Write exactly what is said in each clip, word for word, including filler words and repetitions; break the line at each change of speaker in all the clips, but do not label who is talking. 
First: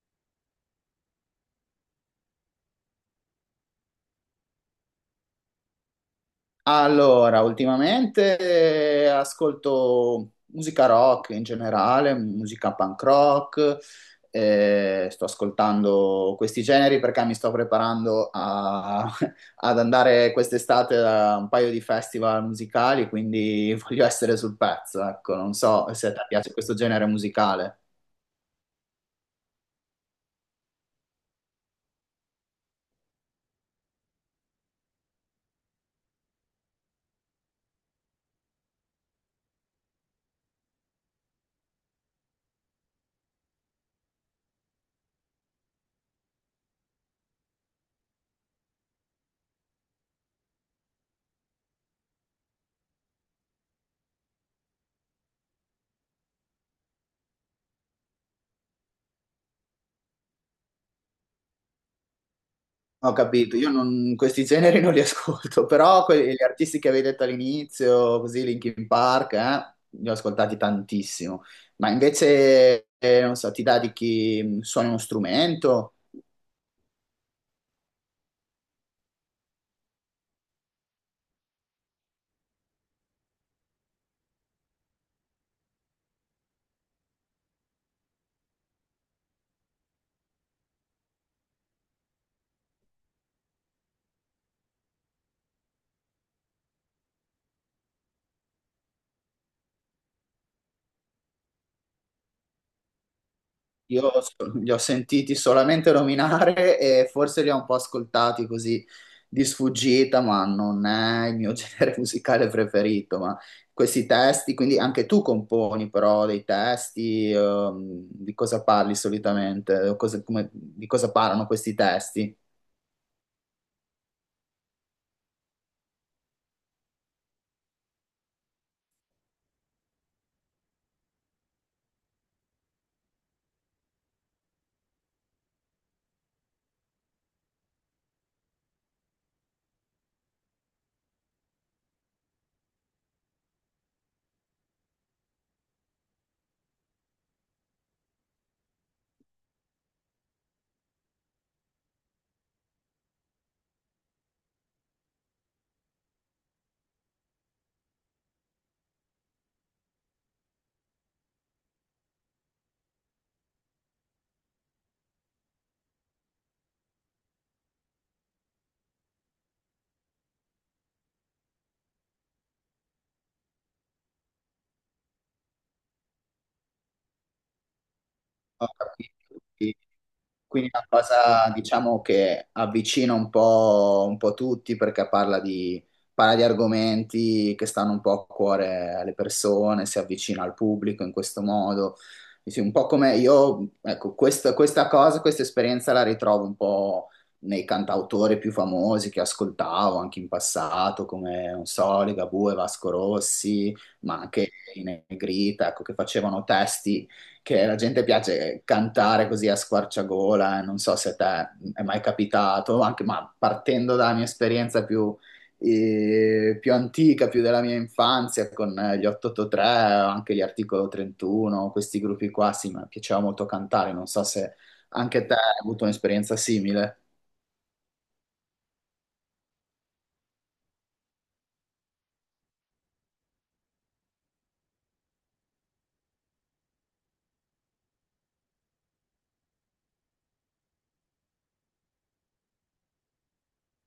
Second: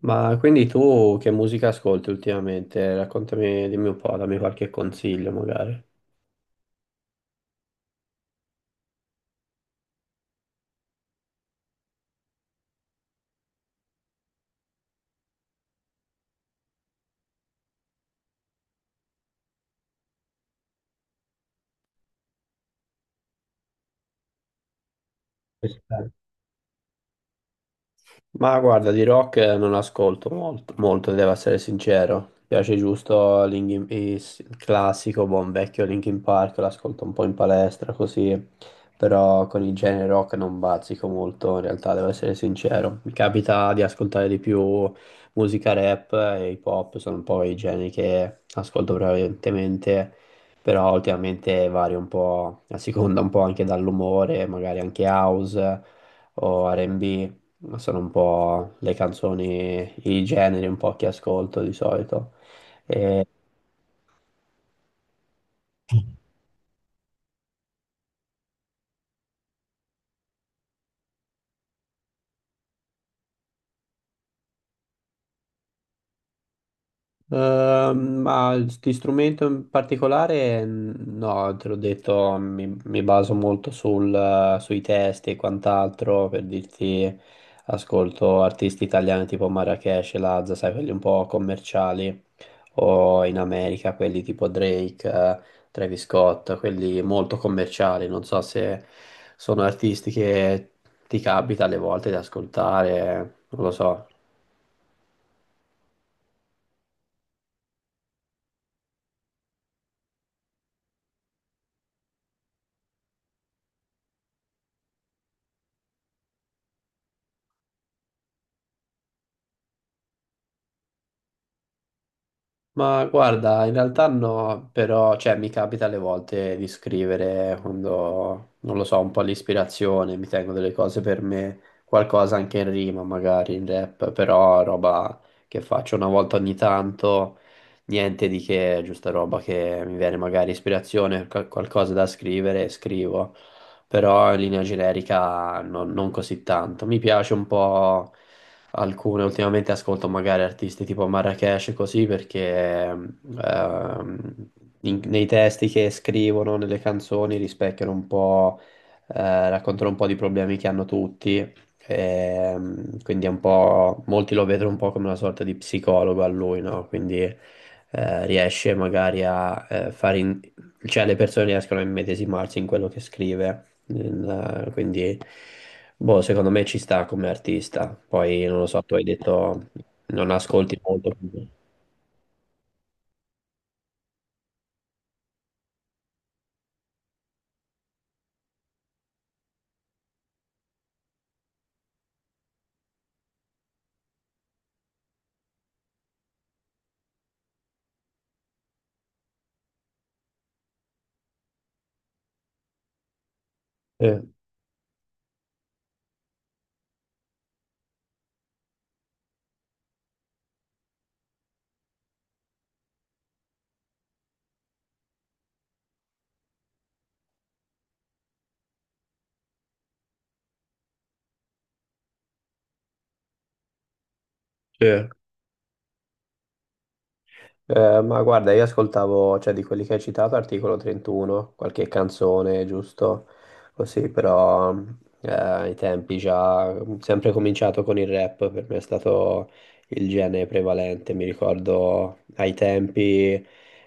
Ma quindi tu che musica ascolti ultimamente? Raccontami, dimmi un po', dammi qualche consiglio magari.
Allora, ultimamente eh, ascolto musica rock in generale, musica punk rock, eh, sto ascoltando questi generi perché mi sto preparando a- ad andare quest'estate a un paio di festival musicali, quindi voglio essere sul pezzo, ecco, non so se a te piace questo genere musicale.
Ma guarda, di rock non ascolto molto, molto, devo essere sincero. Mi piace giusto Linkin- is- il classico, buon vecchio Linkin Park, l'ascolto un po' in palestra così, però con il genere rock non bazzico molto, in realtà devo essere sincero. Mi capita di ascoltare di più musica rap e hip hop, sono un po' i generi che ascolto prevalentemente, però ultimamente vario un po' a seconda un po' anche dall'umore, magari anche house o ar and bi. Ma sono un po' le canzoni, i generi un po' che ascolto di solito.
Ho capito, io non, questi generi non li ascolto, però quelli, gli artisti che avevi detto all'inizio, così Linkin Park, eh, li ho ascoltati tantissimo. Ma invece, eh, non so, ti dà di chi suona uno strumento?
Ehm, ma di strumento in particolare, mm, no, te l'ho detto, mi, mi baso molto sul, eh, sui testi e quant'altro per dirti, ascolto artisti italiani tipo Marracash, e Lazza, sai, quelli un po' commerciali, o in America quelli tipo Drake, eh, Travis Scott, quelli molto commerciali, non so se sono artisti che ti capita alle volte di ascoltare, non lo so.
Io so- li ho sentiti solamente nominare e forse li ho un po' ascoltati così di sfuggita, ma non è il mio genere musicale preferito. Ma questi testi, quindi anche tu componi però dei testi, ehm, di cosa parli solitamente? O Cosa- come- di cosa parlano questi testi?
Ma guarda, in realtà no, però cioè, mi capita alle volte di scrivere quando, non lo so, un po' l'ispirazione, mi tengo delle cose per me, qualcosa anche in rima, magari in rap, però roba che faccio una volta ogni tanto, niente di che, giusta roba che mi viene magari ispirazione, qual- qualcosa da scrivere, scrivo, però in linea generica non non così tanto. Mi piace un po' alcune. Ultimamente ascolto magari artisti tipo Marracash e così perché ehm, ehm, in- nei testi che scrivono, nelle canzoni rispecchiano un po', eh, raccontano un po' di problemi che hanno tutti. ehm, quindi è un po', molti lo vedono un po' come una sorta di psicologo a lui, no? Quindi eh, riesce magari a eh, fare, in- cioè le persone riescono a immedesimarsi in quello che scrive. Nel- quindi, boh, secondo me ci sta come artista. Poi, non lo
Ho
so, tu hai
capito.
detto non
Quindi è
ascolti
una
molto.
cosa, diciamo, che avvicina un po', un po' tutti perché parla di, parla di argomenti che stanno un po' a cuore alle persone, si avvicina al pubblico in questo modo. Sì, sì, un po' come io, ecco, questa, questa cosa, questa esperienza la ritrovo un po' nei cantautori più famosi che ascoltavo anche in passato, come, non so, Ligabue, Vasco Rossi, ma
Eh,
anche i Negrita, ecco, che facevano testi che la gente piace cantare così a squarciagola, e non so se a te è mai capitato, anche, ma partendo dalla mia esperienza più, eh, più antica, più della mia infanzia, con eh, gli ottantotto tre, anche gli Articolo trentuno, questi gruppi qua, sì, mi piaceva molto cantare, non so se
sì.
anche te hai avuto un'esperienza simile.
Eh, ma guarda, io ascoltavo, cioè di quelli che hai citato, Articolo trentuno, qualche canzone, giusto? Così, però eh, ai tempi già, sempre cominciato con il rap, per me è stato il genere prevalente, mi ricordo ai tempi,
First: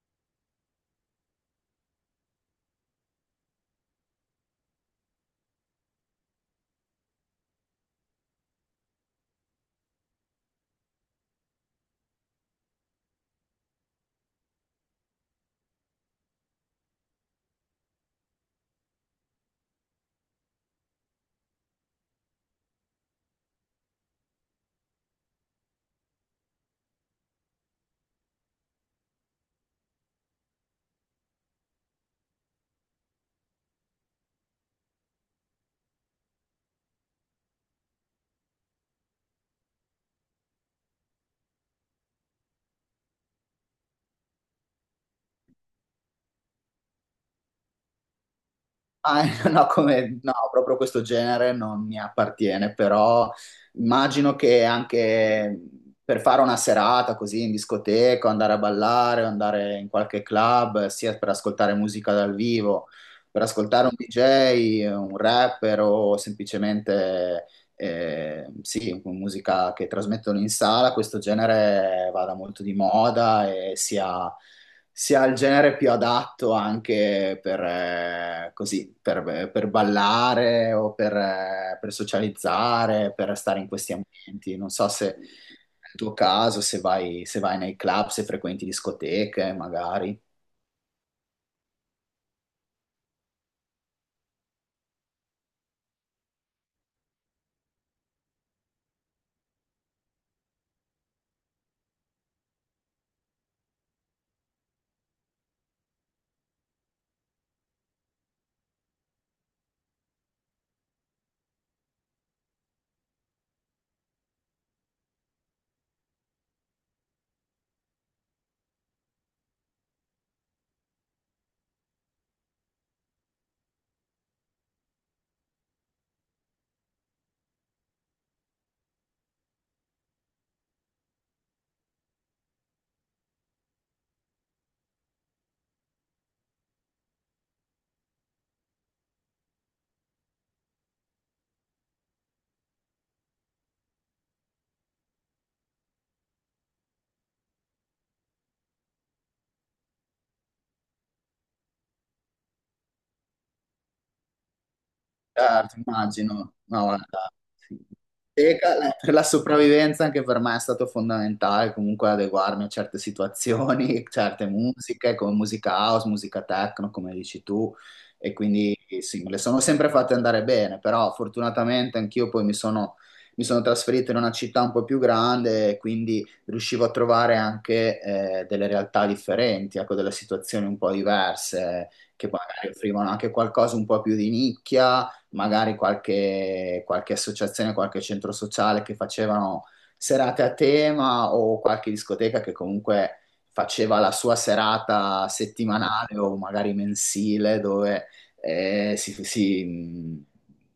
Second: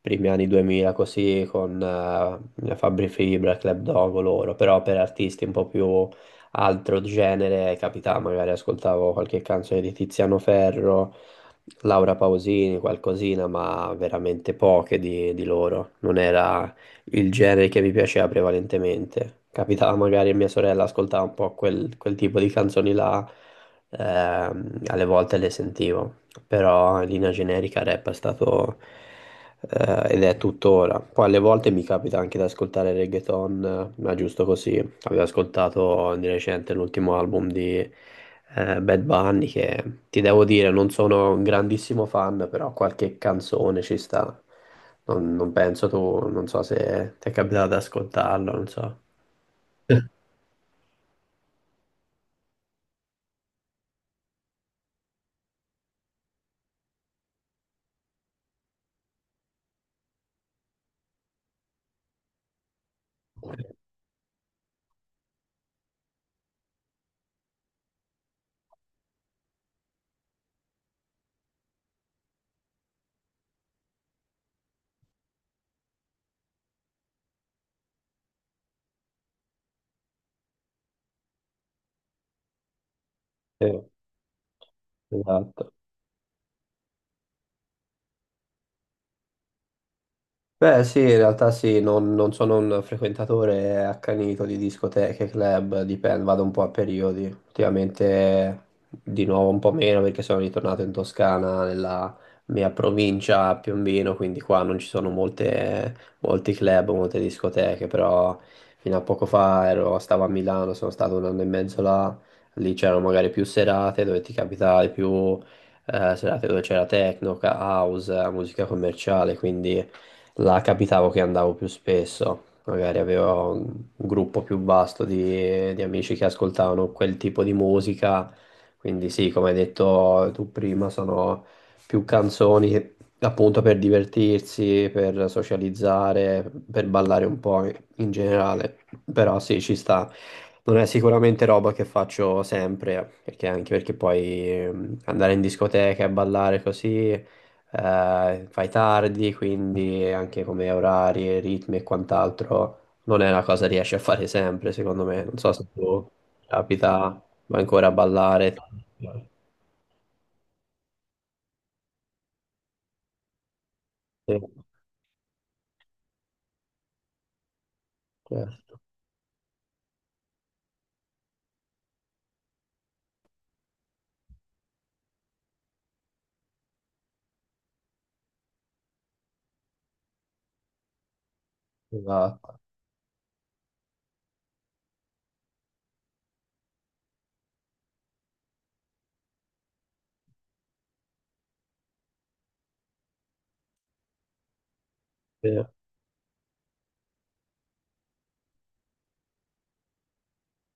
primi anni duemila, così, con eh, Fabri Fibra, Club Dogo, loro, però per artisti un po' più altro genere, capitava, magari ascoltavo qualche canzone di Tiziano Ferro Laura Pausini, qualcosina, ma veramente poche di, di loro. Non era il genere che mi piaceva prevalentemente. Capitava magari a mia sorella ascoltava un po' quel, quel tipo di canzoni là, ehm, alle volte le sentivo, però in linea generica rap è stato eh, ed è tuttora. Poi alle volte mi capita anche di ascoltare reggaeton, eh, ma giusto così, avevo ascoltato di recente l'ultimo album di eh, Bad Bunny che ti devo dire non sono un grandissimo fan, però qualche canzone ci sta. Non, non penso tu, non so se ti è capitato ad ascoltarlo, non so.
Ah, no, come, no, proprio questo genere non mi appartiene, però immagino che anche per fare una serata così in discoteca, andare a ballare, andare in qualche club, sia per ascoltare musica dal vivo, per ascoltare un di jay, un rapper o semplicemente eh, sì, con musica che trasmettono in sala, questo genere vada molto di moda e sia sia il genere più adatto anche per, eh, così, per, per ballare o per, eh, per socializzare, per stare
Sì,
in questi ambienti. Non so se
esatto.
nel tuo caso, se vai, se vai nei club, se frequenti discoteche, magari.
Beh, sì, in realtà sì, non, non sono un frequentatore accanito di discoteche, club, dipende, vado un po' a periodi. Ultimamente di nuovo un po' meno perché sono ritornato in Toscana, nella mia provincia a Piombino, quindi qua non ci sono molte, molti club, molte discoteche, però fino a poco fa ero- stavo a Milano, sono stato un anno e mezzo là, lì c'erano magari più serate dove ti capitavi più eh, serate dove c'era techno, house, musica commerciale, quindi... Là capitavo che andavo più spesso, magari avevo un un gruppo più vasto di, di amici che ascoltavano quel tipo di musica, quindi sì, come hai detto tu prima, sono più canzoni che- appunto per divertirsi, per socializzare, per ballare un po' in generale, però sì, ci sta. Non è sicuramente roba che faccio sempre, perché anche perché poi ehm, andare in discoteca e ballare così eh, fai tardi, quindi anche come orari, ritmi e quant'altro non è una cosa che riesci a fare sempre, secondo me. Non so se
Certo,
tu
immagino. No,
capita,
guarda,
vai
sì.
ancora a ballare.
Teca, la- per la sopravvivenza anche per me è stato fondamentale comunque adeguarmi a certe situazioni,
Sì,
certe musiche, come musica house, musica techno, come dici tu, e
sì,
quindi sì, me le sono sempre fatte andare bene, però fortunatamente anch'io poi mi sono, mi sono trasferito in una città un po' più grande, e quindi riuscivo a trovare anche eh, delle realtà differenti, ecco, delle situazioni un po' diverse,
sì,
che
esatto.
magari offrivano anche qualcosa un po' più di nicchia magari qualche, qualche associazione, qualche centro sociale che facevano serate a tema o qualche discoteca che comunque faceva la sua serata settimanale o magari mensile dove eh, si, si-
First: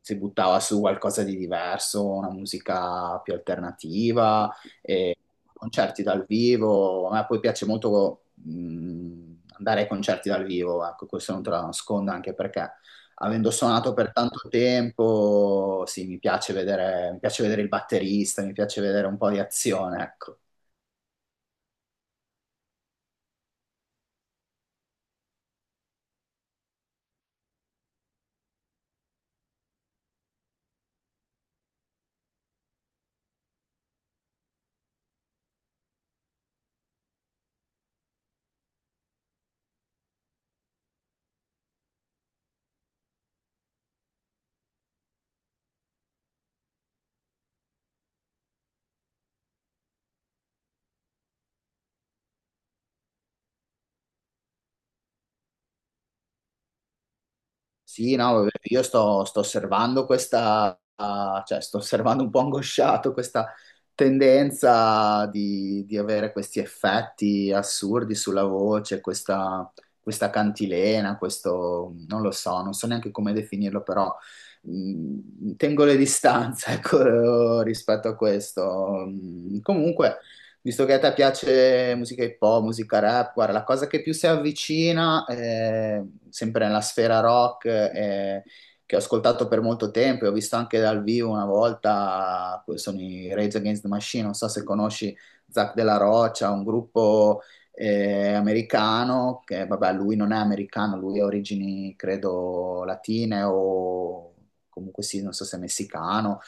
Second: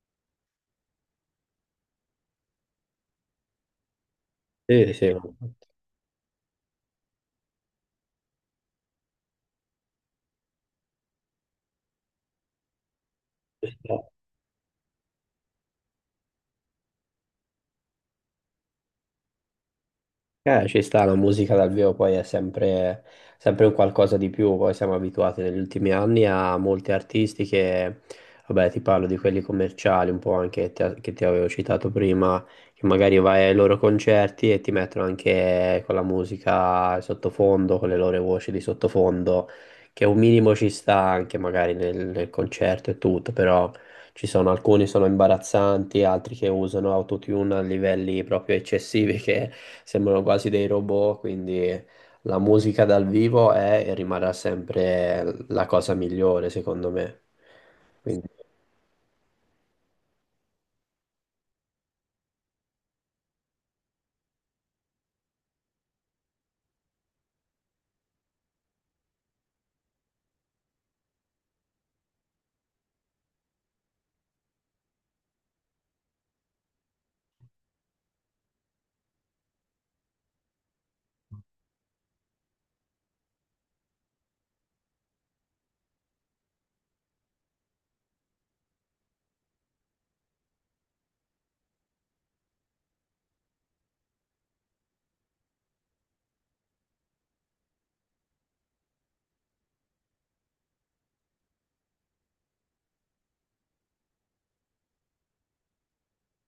si buttava su qualcosa di diverso, una musica più alternativa,
Sì, sì, sì.
e concerti dal vivo. A me poi piace molto mh, andare ai concerti dal vivo, ecco, questo non te lo nascondo anche perché avendo suonato per tanto tempo, sì, mi piace vedere, mi piace vedere il batterista, mi piace vedere un po' di azione, ecco.
Eh, ci sta, la musica dal vivo poi è sempre, sempre un qualcosa di più, poi siamo abituati negli ultimi anni a molti artisti che, vabbè, ti parlo di quelli commerciali, un po' anche te- che ti avevo citato prima, che magari vai ai loro concerti e ti mettono anche con la musica sottofondo, con le loro voci di sottofondo, che un minimo ci sta anche magari nel, nel concerto e tutto, però ci sono alcuni sono imbarazzanti, altri che usano autotune a livelli proprio eccessivi che sembrano quasi dei robot, quindi la musica dal vivo è e rimarrà sempre la cosa migliore, secondo me.
Sì,
Quindi,
no, vabbè, io sto, sto osservando questa, ah, cioè sto osservando un po' angosciato questa tendenza di, di avere questi effetti assurdi sulla voce, questa, questa cantilena, questo, non lo so, non so neanche come definirlo, però mh, tengo le distanze, ecco, rispetto a questo. Mh, Comunque... Visto che a te piace musica hip hop, musica rap, guarda, la cosa che più si avvicina, eh, sempre nella sfera rock, eh, che ho ascoltato per molto tempo e ho visto anche dal vivo una volta, sono i Rage Against the Machine, non so se conosci Zac Della Rocha, un gruppo eh, americano, che vabbè, lui non è americano, lui ha origini, credo, latine o comunque sì, non so se messicano.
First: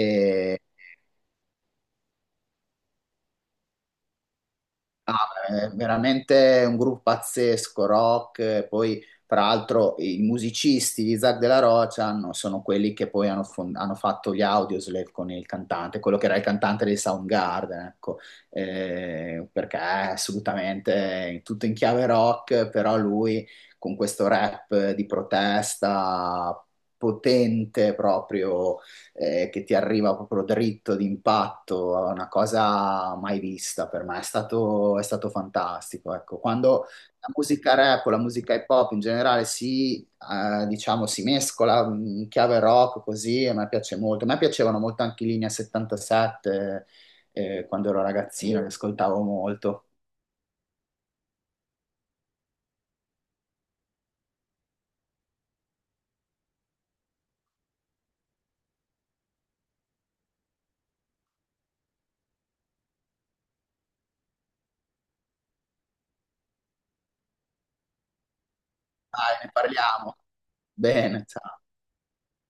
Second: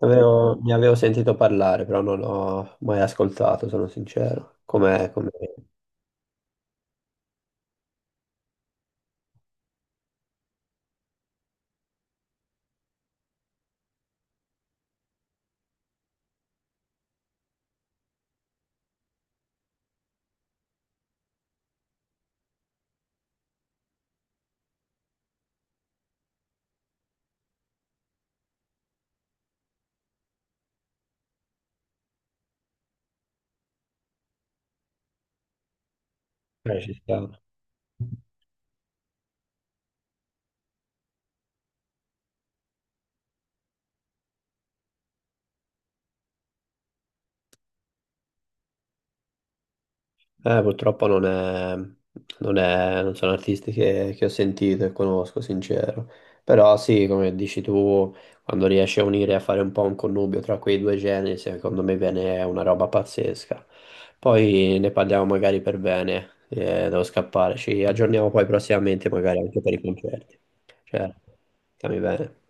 avevo- ne avevo sentito parlare, però non l'ho mai ascoltato, sono sincero. Com'è?
ah,
Com'è?
è veramente un gruppo pazzesco, rock, eh, poi tra l'altro i musicisti di Isaac Della Rocha hanno- sono quelli che poi hanno, fon- hanno fatto gli Audioslave con il cantante, quello che era il cantante dei Soundgarden, ecco, eh, perché è assolutamente tutto in chiave rock, però lui con questo rap di protesta potente proprio eh, che ti arriva proprio dritto d'impatto, è una cosa mai vista per me, è stato, è stato fantastico. Ecco,
Eh,
quando
ci
la
sta.
musica rap o la musica hip hop in generale si, eh, diciamo, si mescola mm, in chiave rock così, a me piace molto. A me piacevano molto anche i Linea settantasette, eh, quando ero ragazzino, li ascoltavo molto.
Eh, purtroppo non è, non è- non sono artisti che, che ho sentito e conosco, sincero. Però sì, come dici tu, quando riesci a unire, a fare un po' un connubio tra quei due generi, secondo me viene una roba pazzesca. Poi ne parliamo magari per bene, eh, devo scappare, ci aggiorniamo poi prossimamente magari
Dai, ne
anche per i
parliamo.
concerti. Cioè,
Bene, ciao.
stiamo bene.